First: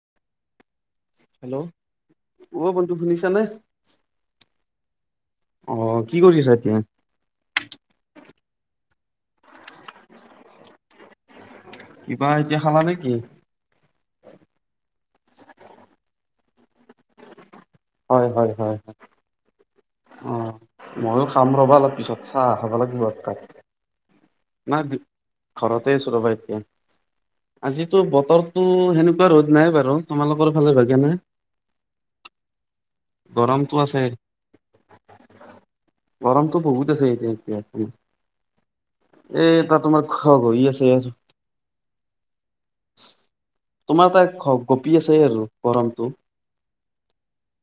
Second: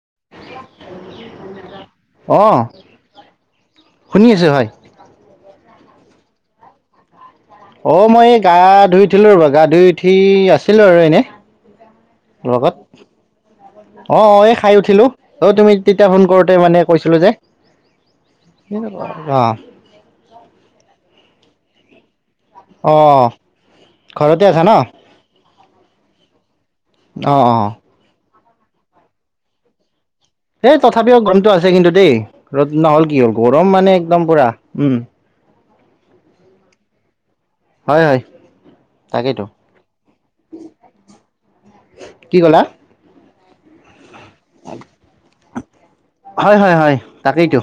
[inaudible] Hello অঁ অ বন্ধু শুনিছানে শুনি আছোঁ হয় অ' কি কৰিছা এতিয়া অঁ মই এই গা ধুই উঠিলো ৰ'বা গা ধুই উঠি আছিলো আৰু এনেই কিবা এতিয়া লগত খালা নে কি? অ- অ এই খাই উঠিলো অ' তুমি তেতিয়া ফোন কৰোতে মানে কৈছিলো যে হয় অঁ অ ময়ো খাম ৰবা অলপ পিছত চাহ হ'ব লাগিব অঁ তাত ঘৰতে আছা ন নাই ঘৰতে আছোঁ ৰ'বা এতিয়া অঁ অঁ আজিতো বতৰটো সেনেকুৱা ৰ'দ নাই বাৰু তোমালোকৰ ফালে এই ভাগে নে? তথাপিও গৰমটো আছে কিন্তু দেই ৰদ নহ'ল কি হ'ল গৰম গৰমটো মানে আছে একদম পুৰা উম গৰমটো বহুত আছে এতিয়া এতিয়া হয় হয় তাকেইতো এ ত তোমাৰ খ হৈ আছে। কি ক'লা তোমাৰ তাত গপী আছে আৰু গৰম হয় হয় হয় তাকেইতো।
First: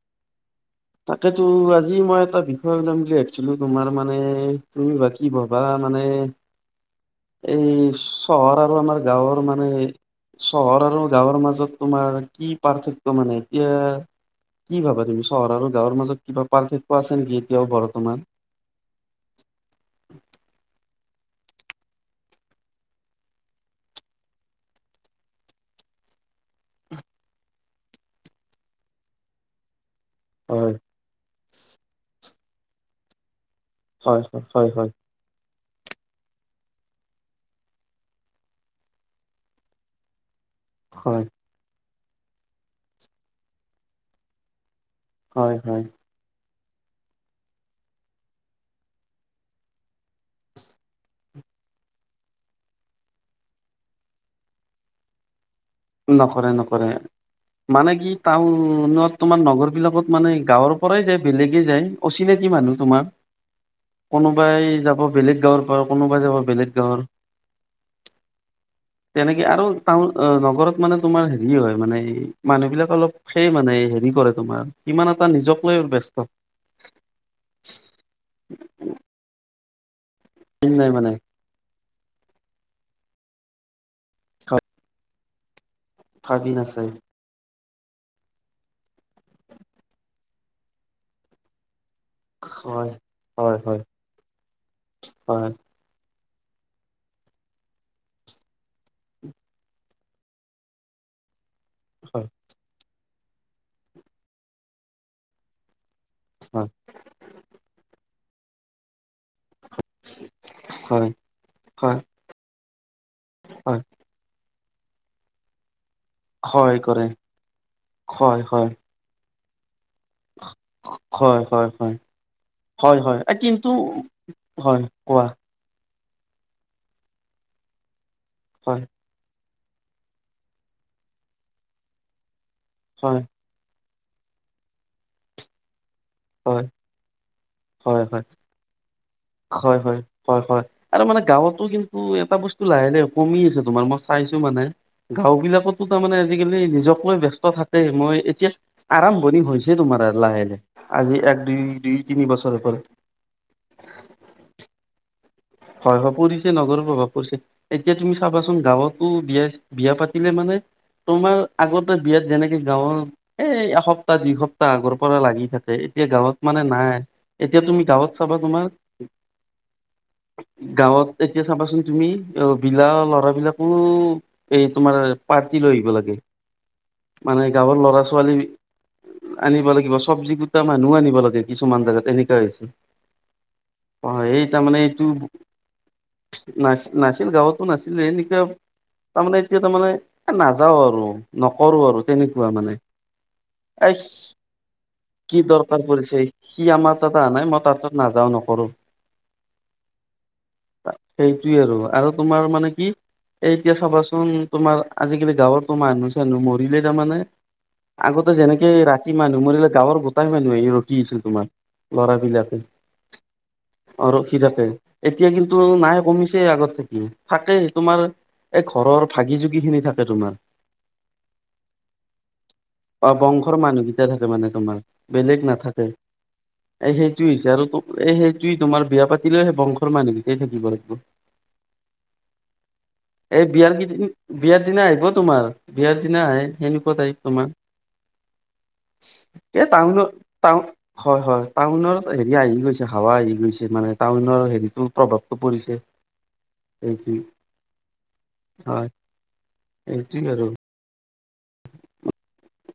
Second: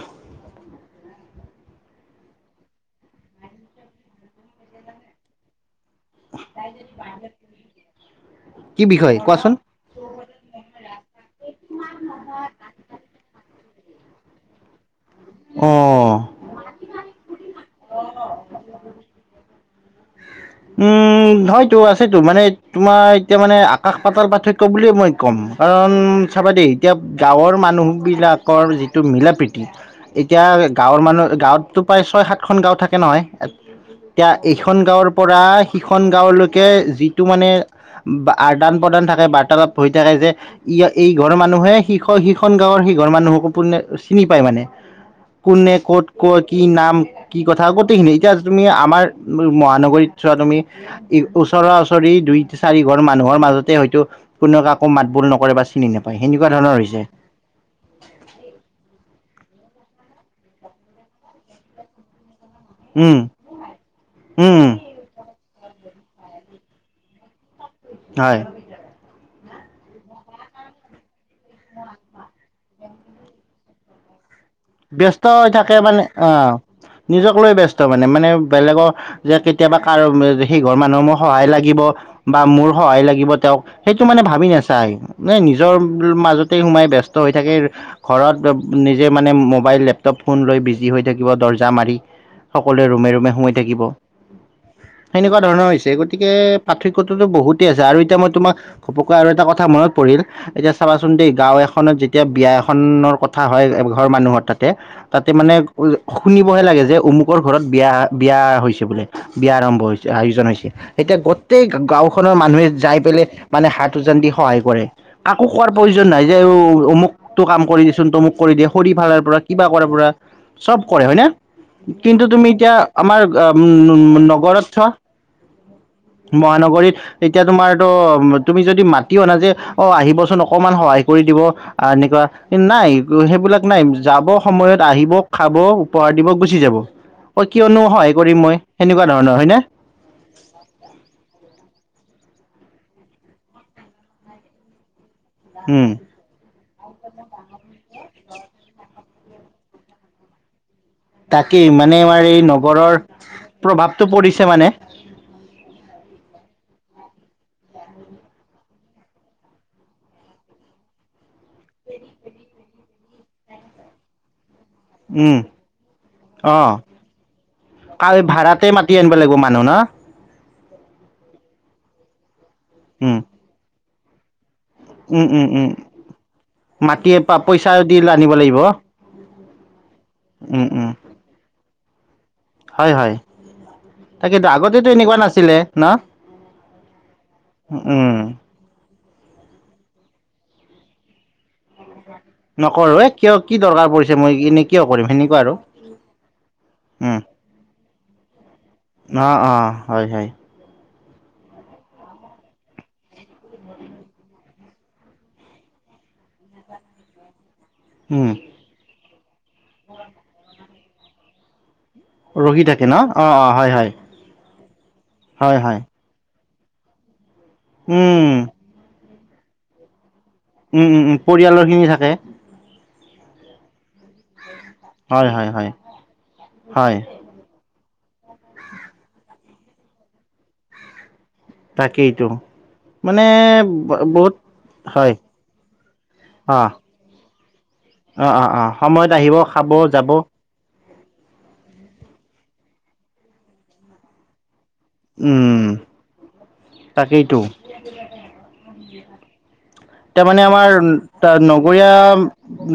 তাকেতো আজি মই এটা বিষয় ওলাম বুলি ভাবছিলো তোমাৰ মানে তুমিবা কি ভবা। মানে এই চহৰ আৰু কি আমাৰ বিষয় গাঁৱৰ কোৱাচোন মানে চহৰ আৰু গাঁৱৰ মাজত তোমাৰ কি পাৰ্থক্য মানে। এতিয়া কি ভাবা তুমি চহৰ আৰু গাঁৱৰ অঁ মাজত কিবা পাৰ্থক্য আছে নেকি এতিয়াও বৰত বৰ্তমান [inaudible] নহয়তো আছেতো মানে তোমাৰ এতিয়া মানে আকাশ পাতাৰ পাৰ্থক্য বুলিয়ে মই ক'ম কাৰণ চাবা দেই এতিয়া গাঁৱৰ মানুহবিলাকৰ যিটো মিলা প্ৰীতি এতিয়া হয় গাঁৱৰ মানুহ গাঁৱততো প্ৰায় ছয় সাতখন গাঁও থাকে নহয়। হয় এতিয়া হয় হয় এইখন হয়। গাঁৱৰ পৰা সিখন গাঁৱলৈকে যিটো মানে আদান প্ৰদান থাকে বাৰ্তালাপ হৈ থাকে যে ইয় এই হয় ঘৰৰ মানুহে সি সিখন গাঁৱৰ সিঘৰৰ মানুহকো পো চিনি পায় মানে। হয় কোনে হয় ক'ত ক'ত কি নাম কি কথা গোটেইখিনি, এতিয়া তুমি আমাৰ মহানগৰীত চোৱা তুমি ই ওচৰা ওচৰি দুই চাৰি ঘৰ মানুহৰ মাজতে হয়তো কোনে কাকো মাত ভুল নকৰে বা চিনি নাপায় সেনেকুৱা নকৰে ধৰণৰ নকৰে হৈছে মানে কি টাউনত তোমাৰ নগৰ বিলাকত মানে গাঁৱৰ পৰাই যায় বেলেগে যায় অচিনাকি কি মানুহ তোমাৰ, উম উম কোনোবাই যাব বেলেগ গাঁৱৰ ঘৰ কোনোবা যে হৈ বেলেগ গাঁৱৰ। হয় তেনেকে আৰু টাউন নগৰত মানে তোমাৰ হেৰি হয় মানে মানুহবিলাক অলপ সেই মানে হেৰি কৰে তোমাৰ ইমান ব্যস্ত এটা হৈ নিজক থাকে লৈ মানে ব্যস্ত অঁ, নিজক লৈ ব্যস্ত মানে মানে বেলেগৰ যে কেতিয়াবা কাৰ সেইঘৰ নাই মানুহ মানে মোৰ সহায় লাগিব বা মোৰ সহায় লাগিব তেওঁক সেইটো মানে ভাবি নেচাই নে নিজ নিজৰ ভাবিন মাজতেই আছে সোমাই ব্যস্ত হৈ থাকে ঘৰত নিজে মানে ম মোবাইল লেপটপ ফোন লৈ বিজি হৈ থাকিব দৰ্জা মাৰি সকলোৱে হয় ৰুমে ৰুমে সোমাই হয় হয় থাকিব সেনেকুৱা হয় ধৰণৰ হৈছে গতিকে পাৰ্থক্যতটোতো বহুতেই আছে আৰু এতিয়া মই তোমাক ঘপক আৰু এটা কথা মনত পৰিল এতিয়া চাবাচোন দেই, গাঁও এখনত যেতিয়া হয় বিয়া এখনৰ কথা হয় ঘৰৰ মানুহৰ তাতে তাতে মানে শুনিবহে লাগে যে অমুকৰ ঘৰত বিয়া বিয়া হৈছে বোলে। বিয়া আৰম্ভ হৈছে, আয়োজন হৈছে, হয় এতিয়া গোটেই হয় হয় গাওঁখনৰ মানুহে [unintelligible] মানে হয় হাইট্ৰুজেনদি সহায় কৰে আকৌ কোৱাৰ প্ৰয়োজন নাই যে অ, হয় কৰে অমুকটো কাম কৰি দিচোন তমুক হয় কৰি দিয়ে হয় খৰি ফালাৰ পৰা কিবা কৰাৰ পৰা। চব কৰে হয় নে কিন্তু তুমি এতিয়া হয় হয় আমাৰ হয় কিন্তু উম নগৰত হয় ছোৱা। [inaudible] মহানগৰীত এতিয়া তোমাৰটো তুমি হয় যদি মাতিও অনা যে অ আহিবচোন অকমান সহায় কৰি দিব আহ এনেকুৱা নাই হয় সেইবিলাক নাই যাব সময়ত আহিব খাব উপহাৰ দিব গুচি হয় যাব। অঁ কিয়নো হয় সহায় হয়, কৰিম মই সেনেকুৱা ধৰণৰ হয়নে হয় হয়, হয় হয় আৰু মানে গাঁৱতো কিন্তু টো এটা বস্তু লাহে লাহে কমি আছে তোমাৰ মই চাইছো মানে গাঁও বিলাকতো উম তাৰমানে আজিকালি নিজক লৈ ব্যস্ত থাকে মই এতিয়া আৰাম পৰি হৈছে তুমাৰ আৰ লাহেকে। তাকেই মানে আমাৰ এই নগৰৰ প্ৰভাৱটো পৰিছে মানে হয় হয় পৰিছে ন প্ৰভাৱ পৰিছে এতিয়া তুমি চাবাচোন গাঁৱতো বিয়া বিয়া পাতিলে মানে তোমাৰ আগতে বিয়াত যেনেকে গাঁৱৰ এ এসপ্তাহ যিসপ্তাহ আগৰ পৰা লাগি থাকে এতিয়া গাঁৱত মানে অঁ নাই এতিয়া তুমি গাঁৱত চাবা তোমাৰ শুনা। গাঁৱত এতিয়া চাবাচোন তুমি, অ, বিলাহ ল'ৰা বিলাকো এই তোমাৰ পাৰ্টি লৈ আহিব লাগে, মাতি মানে পইচা গাঁৱৰ দি ল'ৰা আনিব ছোৱালী লাগিব আনিব লাগিব চব্জি কোটা উম উম মানুহও আনিব লাগে কিছুমান জাগাত। হয়, হয়, তাকেটো আগতেতো এনেকুৱা নাছিলে ন'? নাচ-নাছিলি গাঁৱতো নাছিলে উম এনেকোৱা তাৰমানে এতিয়া তাৰমানে নাযাও আৰু নকৰো আৰু তেনেকুৱা মানে নকৰোঁ এ কিয় কি দৰকাৰ এই পৰিছে মই এনেই কিয় কৰিম সেনেকুৱা কি আৰু দৰকাৰ পৰিছে কি আমাৰ উম তা নাই মই তাৰ তাত নাযাও নকৰো অ অ হয় হয় সেইটোৱে আৰু আৰু তোমাৰ মানে কি এ এতিয়া চাবাচোন তোমাৰ আজিকালি গাঁৱতো মানুহ চানুহ মৰিলে তাৰমানে উম আগতে যেনেকে ৰাতি মানুহ মৰিলে গাঁৱৰ গোটাই মানুহে ৰখি আছিল তোমাৰ লৰা পি লতে ৰখি থাকে ন অ', অ', হয়, হয়, আৰু তে এতিয়া কিন্তু হয়, হয় নাই কমিছে আগত থাকি থাকে সেই তোমাৰ উম, এই ঘৰৰ থাগি জুগি খিনি থাকে তোমাৰ উম উম উম পৰিয়ালৰ খিনি থাকে বা বংশৰ মানুহকেইটা থাকে মানে তোমাৰ হয়, বেলেগ হয়, হয়, নাথাকে এই হয় সেইটো হৈছে আৰু এই সেইটো তোমাৰ বিয়া পাতি থ ল সে বংশৰ মানুহকেইটাই থাকিব লাগিব তাকেই এইটোো এই বিয়াৰ কেইদিন বিয়াৰ দিনা আহিব হয় তোমাৰ বিয়াৰ দিনা আহে অ', সেনেকুৱা তাই তোমাৰ অ অ অ সময়ত আহিব এই খাব যাব টাউনত টাউন হয় হয় টাউন হেৰি আহি গৈছে হাৱা আহি গৈছে মানে টাউনৰ হেৰি প্ৰভাৱটো উম পৰিছে এই কি তাকেইতো হয় এইটোৱে তাৰ মানে আৰু আমাৰ নগৰীয়া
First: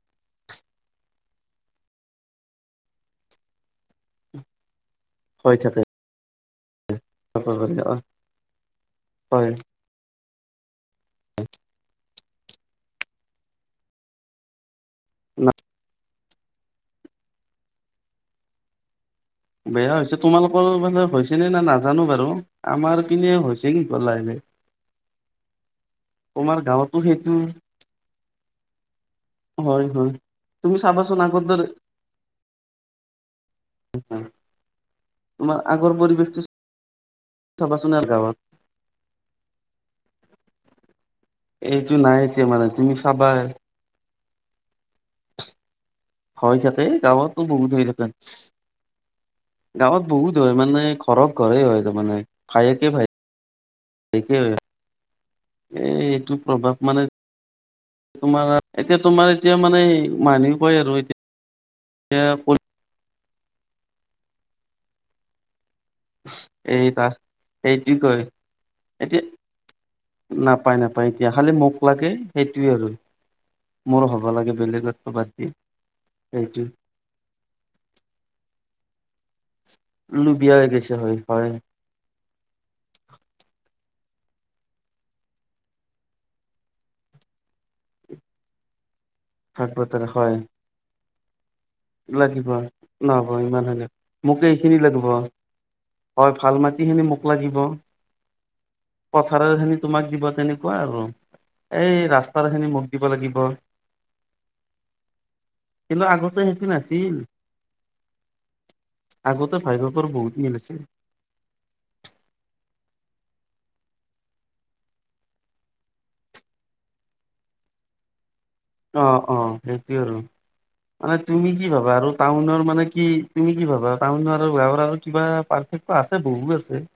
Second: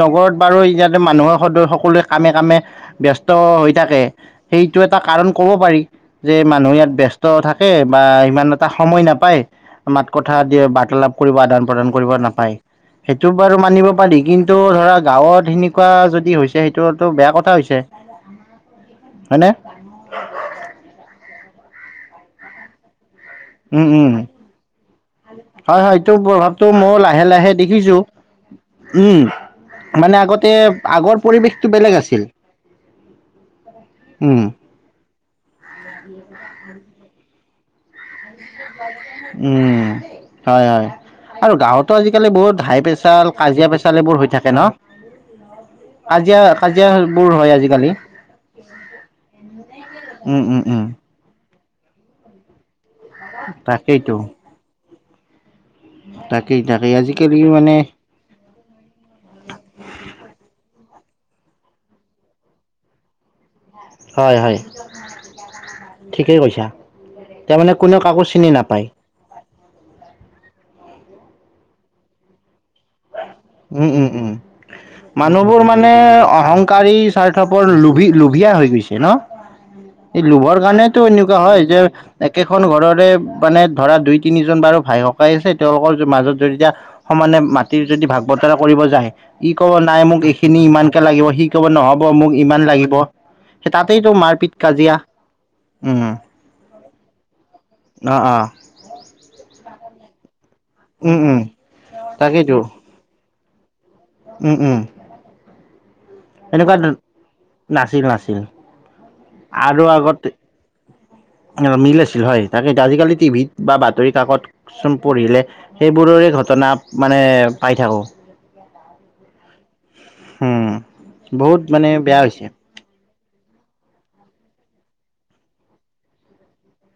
নগৰত বাৰু ইয়াতে মানুহৰ সদ সকলোৱে কামে কামে ব্যস্ত হৈ থাকে সেই এইটো এটা কাৰণ কব হৈ থাকে পাৰি যে মানুহে ইয়াত বিয়স্ত ক'ব থাকে গ'লে। অ, বা ইমান এটা সময় নাপায় হয় মাতকট কথািয়ে বাৰ্তালাপ কৰিব আদান প্ৰদান কৰিব নাপায় সেইটো বাৰু মানিব পাৰি কিন্তু ধৰাক না গাঁৱত সেনেকুৱা যদি হৈছে সেইটোতো বেয়া কথা হৈছে হয়নে বেয়া হৈছে তোমালোকৰ মানে হৈছে নে না নাজানো বাৰু আমাৰ পিনে হৈছে উম কিন্তু উম লাহে লাহে হয় হয় এইটো তোমাৰ প্ৰভাৱটো মই গাঁৱতো লাহে সেইটো লাহে দেখিছো [unintelligible] উম হয় হয় মানে আগতে তুমি আগৰ চাবাচোন পৰিৱেশটো দৰে বেলেগ আছিল উম তোমাৰ আগৰ পৰিৱেশটো চাবাচোন আৰু গাঁৱত উম হয় হয় আৰু গাঁৱতো এইটো নাই আজিকালি এতিয়া বহুত মানে হাই তুমি প্ৰেচাৰ চাবা কাজিয়া প্ৰেছাৰ এইবোৰ হৈ থাকে ন কাজিয়া হয় থাকতে কাজিয়াবোৰ গাঁৱতো হয় বহুত হৈ আজিকালি। থতেন গাঁৱত বহুত উম হয় উম মানে উম ঘৰৰত ঘৰে হয় তাৰমানে ভায়েকে ভায়ে তাকেইতো এ এইটো তাকেই প্ৰভাৱ তাকেই মানে আজিকালি মানে তোমাৰ এতিয়া তোমাৰ এতিয়া মানে মানহ পায় আৰু এতিয়া এ ক হয় হয় ঠিকেই কৈছা এই তাচ তাৰমানে সেইটো কোনেও কয় কাকো চিনি নাপায় এতিয়া নাপায় নাপায় এতিয়া খালি মোক লাগে সেইটোয়ে আৰু উম উম মোৰো হ'ব উম লাগে বেলেগ মানুহবোৰ মানে অহংকাৰী স্বাৰ্থপৰ লো লোভিয়া হৈ গৈছে ন? এই লুবিয়া লোভৰ হৈ গৈছে কাৰণেতটো এনেকুৱা হয় যে একেখন ঘৰৰে মানে ধৰা দুই তিনিজন বাৰু ভাই সকাই আছে তেওঁলোকৰ মাজত যে যেতিয়া মানে মাটি যদি ভাগ বতৰা কৰিব যায় ই ভাগ কব নাই বতৰা মোক হয় এইখিনি ইমানকে লাগিব সি কব নহব মোক ইমান লাগিব নহ'ব ইমান সেই হলে তাতেইতো মোক মাৰপিত এইখিনি কাজিয়া লাগিব উম হয় ভাল মাটিখিনি মোক লাগিব, অ' অ' পথাৰৰ খিনি তোমাক দিব তেনেকুৱা আৰু, উম উম এই ৰাস্তাৰ তাকেইতো খিনি মোক দিব লাগিব। উম উম। কিন্ত আগত সেইটো এনেকুৱা নাছিল, নাছিল নাছিল আগতে ভাই আৰু হঁতৰ আগতে বহুত মিল আছিল। মিল আছিল হয়, তাকে আজিকালি টিভি বা বাতৰি কাকতচোন পঢ়িলে সেইবোৰৰে ঘটনা মানে পাই থাকো। অ অ সেইটোৱেই আৰু, মানে তুমি বহুত কি মানে ভাবা আৰু বেয়া হৈছে টাউনৰ মানে কি তুমি কি ভাবা তুমি আৰু আৰু কিবা পাৰ্থক্য আছে বহু আছে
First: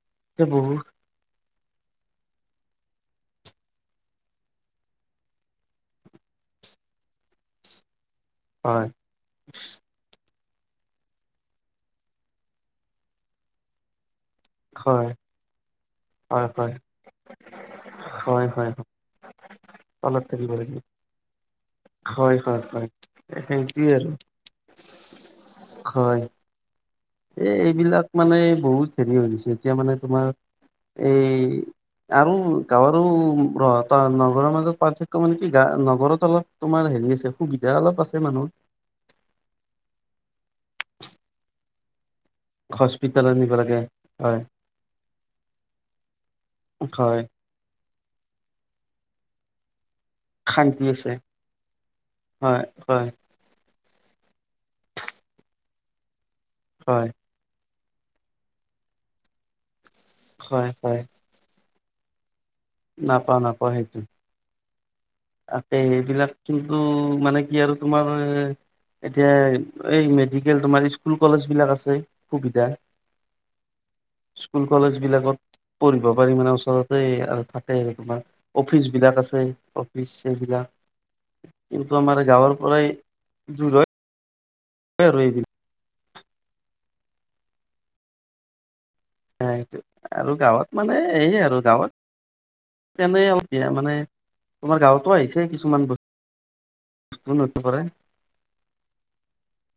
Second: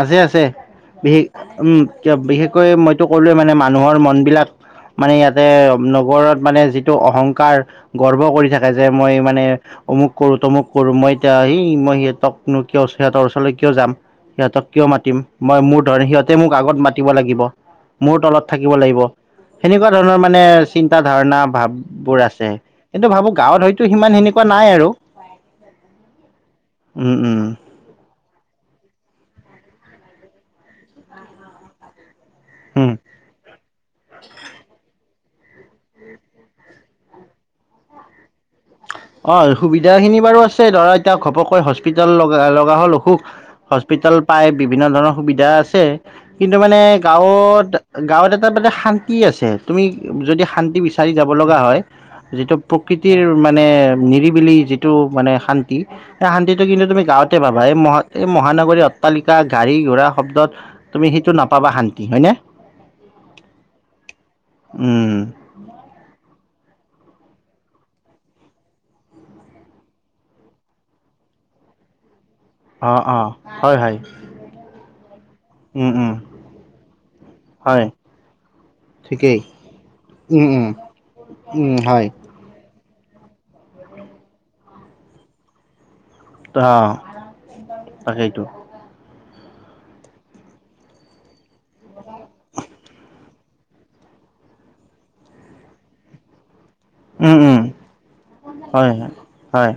আছে আছে এতিয়া বহু বিশেষ উম কিবা বিশেষকৈ মইতো সকলোৱে মানে মানুহৰ মন বিলাক মানে ইয়াতে নগৰত মানে যিটো অহংকাৰ গৰ্ব কৰি থাকে যে হয় মই মানে অমুক কৰো। তমুক কৰো মই এতিয়া সি মই সিহঁতকনো কিয় সিহতৰ ওচৰলৈ কিয় যাম। সিহঁতক কিয় হয় মাতিম মই মোৰ ধৰণে সিহঁতে হয় মোক হয় আগত মাতিব লাগিব। মোৰ তলত হয় হয় থাকিব হয়। লাগিব। সেনেকুৱা ধৰণৰ তলত মানে থাকিব লাগিব চিন্তা ধাৰণা ভাব বোৰ হয় আছে হয় হয় কিন্তু ভাবো গাঁৱত হয়তো সেইটোৱে আৰু সিমান সেনেকুৱা। নাই আৰু নাই, হয় এই এইবিলাক মানে বহুত, ছে এতিয়া মানে তোমাৰ এই আৰু উম। গৱাৰ ৰ ত নগৰ মাজত পাৰ্থক্য, মানে কি গা নগৰত অলপ তোমাৰ হেৰি আছে সুবিধা অলপ আছে মানুহৰ। অ সুবিধা খিনি বাৰু আছে ধৰা এতিয়া ঘপককৈ হস্পিতাল লগা লগা হল অসুখ, হস্পিতালত নিব লাগে হস্পিতেল হয় পাই বিভিন্ন ধৰণৰ সুবিধা আছে কিন্তু মানে হয় গাঁৱত, গাঁৱত এটা মানে শান্তি আছে তুমি। যদি শান্তি বিচাৰি যাব লগা হয় যিটো হয় হয় প্ৰকৃতিৰ ম নিৰিবিলি যিটো মানে শান্তি সে শান্তিটো কিন্তু হয় তুমি গাঁৱতে পাবা মহ এই মহানগৰী অট্টালিকা গাড়ী ঘোৰা শব্দত হয় তুমি সেইটো নাপাবা শান্তি হয়নে। নাপা নাপাওঁ সেইটো। উম, আছে সেইবিলাক কিন্তু মানে, কি আৰু তোমাৰ এ এতিয়া এই মেডিকেল তোমাৰ স্কুল কলেজ বিলাক আছে। সুবিধা অ অ, হয়, হয়, স্কুল কলেজ বিলাকত। উম, পঢ়িব উম, পাৰি মানে ওচৰতে আৰু থাকে হয় তোমাৰ অফিচ বিলাক ঠিকেই আছে। [unintelligible] উম, বিলাকটো উম, উম, হয়। আমাৰ গাঁৱৰ পৰাই দোৰ হয়। তই ৰুই আহিবি। অ' তাকেইটো সেইটো আৰু গাওঁত মানে এইয়ে আৰু গাওঁত তেনে অলপ মানে তোমাৰ গাওঁতো আহিছে কিছুমান বস্তু উম, নতুন উম, কৰে হয়, হয়।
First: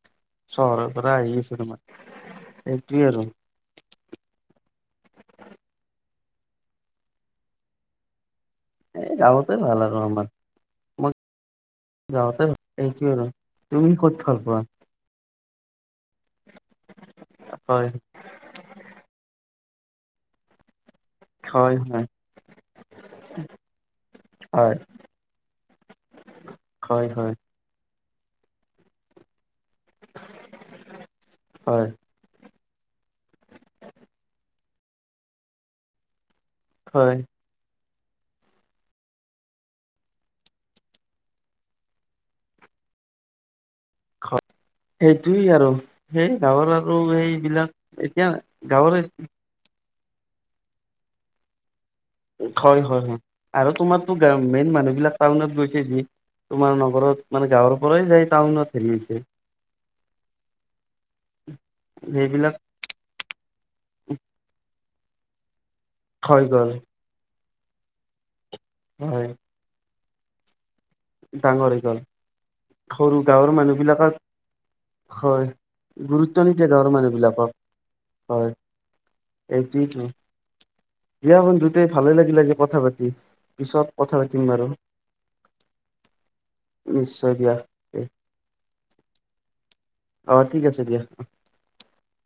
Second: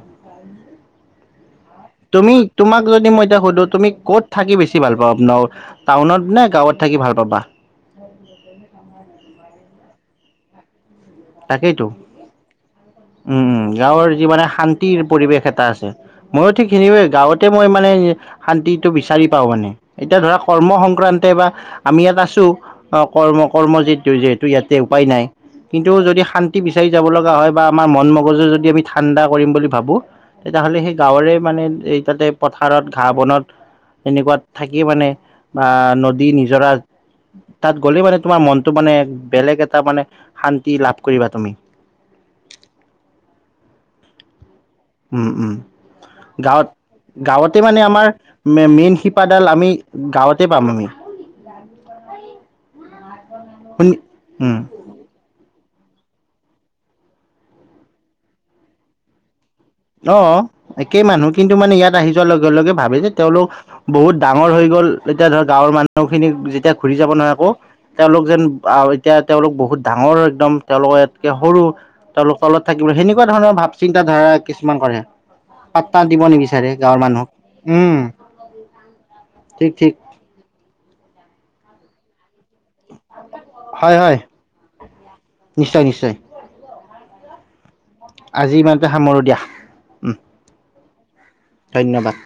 চহৰৰ পৰা আহি আছোঁ তোমাৰ। তুমি তোমাক সেইটোয়ে যদি আৰু মই এতিয়া সুধো তুমি ক'ত থাকি বেছি ভাল পাওঁ ন টাউনত নে গাওঁত থাকি ভাল পাবা? এই গাওঁতেই ভাল আৰু আমাৰ মই তাকেইতো গাঁৱতে এইটোৱে আৰু উম, তুমি গাঁৱৰ ক'ত যি ভাল মানে পোৱা? শান্তিৰ পৰিৱেশ এটা এটা আছে মইয়ো ঠিক সিনে গাঁৱতে মই হয়, মানে শান্তিটো বিচাৰি পাওঁ মানে এতিয়া ধৰা কৰ্ম সং সংক্ৰান্তে বা হয়, আমি হয়, ইয়াত আছো কৰ্ম-কৰ্ম যিটো যিহেতু ইয়াতে হয়, উপায় নাই কিন্তু যদি শান্তি বিচাৰি যাব লগা হয় বা আমাৰ মন মগজু যদি আমি ঠাণ্ডা কৰিম বুলি ভাবো তেতিয়াহ'লে সেই গাঁৱৰে মানে হয়, এই তাতে পথাৰত ঘাঁহ বনত এনেকুৱাত থাকি মানে আ নদী নি হয়, [unintelligible] তাত গ'লে মানে তোমাৰ মনটো মানে বেলেগ এটা মানে শান্ত কি লাভ কৰিবা তুমি। খ। উম- উম, গাঁৱত আৰু গাঁৱতে সেইবিলাক মানে আমাৰ এতিয়া মেইন গাঁৱৰে শিপাডাল আমি গাঁৱতে পাম আমি। হয় হয়- হয় আৰু শুনি তোমাৰতো গ উম মেইন মানুহ বিলাক টাউনত গৈ তোমাৰ নগৰত মানে গাঁৱৰ পৰাই যায় টাউনত হেৰি হৈছে। অ' একেই মানুহ কিন্তু মানে ইয়াত আহি যোৱাৰ সেইবিলাক লগে-লগে ভাবে যে তেওঁলোক বহুত ডাঙৰ হৈ গ'ল, এতিয়া ধৰ গাঁৱৰ মানুহ খিনিক হৈ গ'ল যেতিয়া ঘূৰি যাব নহয় আকৌ তেওঁলোক যেন আৰু এতিয়া হয় তেওঁলোক বহুত ডাঙৰ একদম তেওঁলোকৰ ইয়াতকে সৰু ডাঙৰ হৈ গ'ল তেওঁলোক তলত থাকিব সৰু সেনেকুৱা গাঁৱৰ ধৰণৰ ভাৱ মানুহ বিলাকক চিন্তাধাৰা হয় গুৰুত্ব নিদিয়ে নিবিচাৰে গাঁৱৰ মানুহক মানুহবিলাকক উম হয়। ঠিক ঠিক এইটোৱেটো। বিয়া বন্ধুতে ভালে লাগিল আজি কথা পাতি পিছত হয় হয় কথা পাতিম আৰু। নিশ্চয় নিশ্চয় নিশ্চয় দিয়া। আজি ইমানতে সামৰো দিয়া। উম অ', ঠিক আছে দিয়া। ধন্যবাদ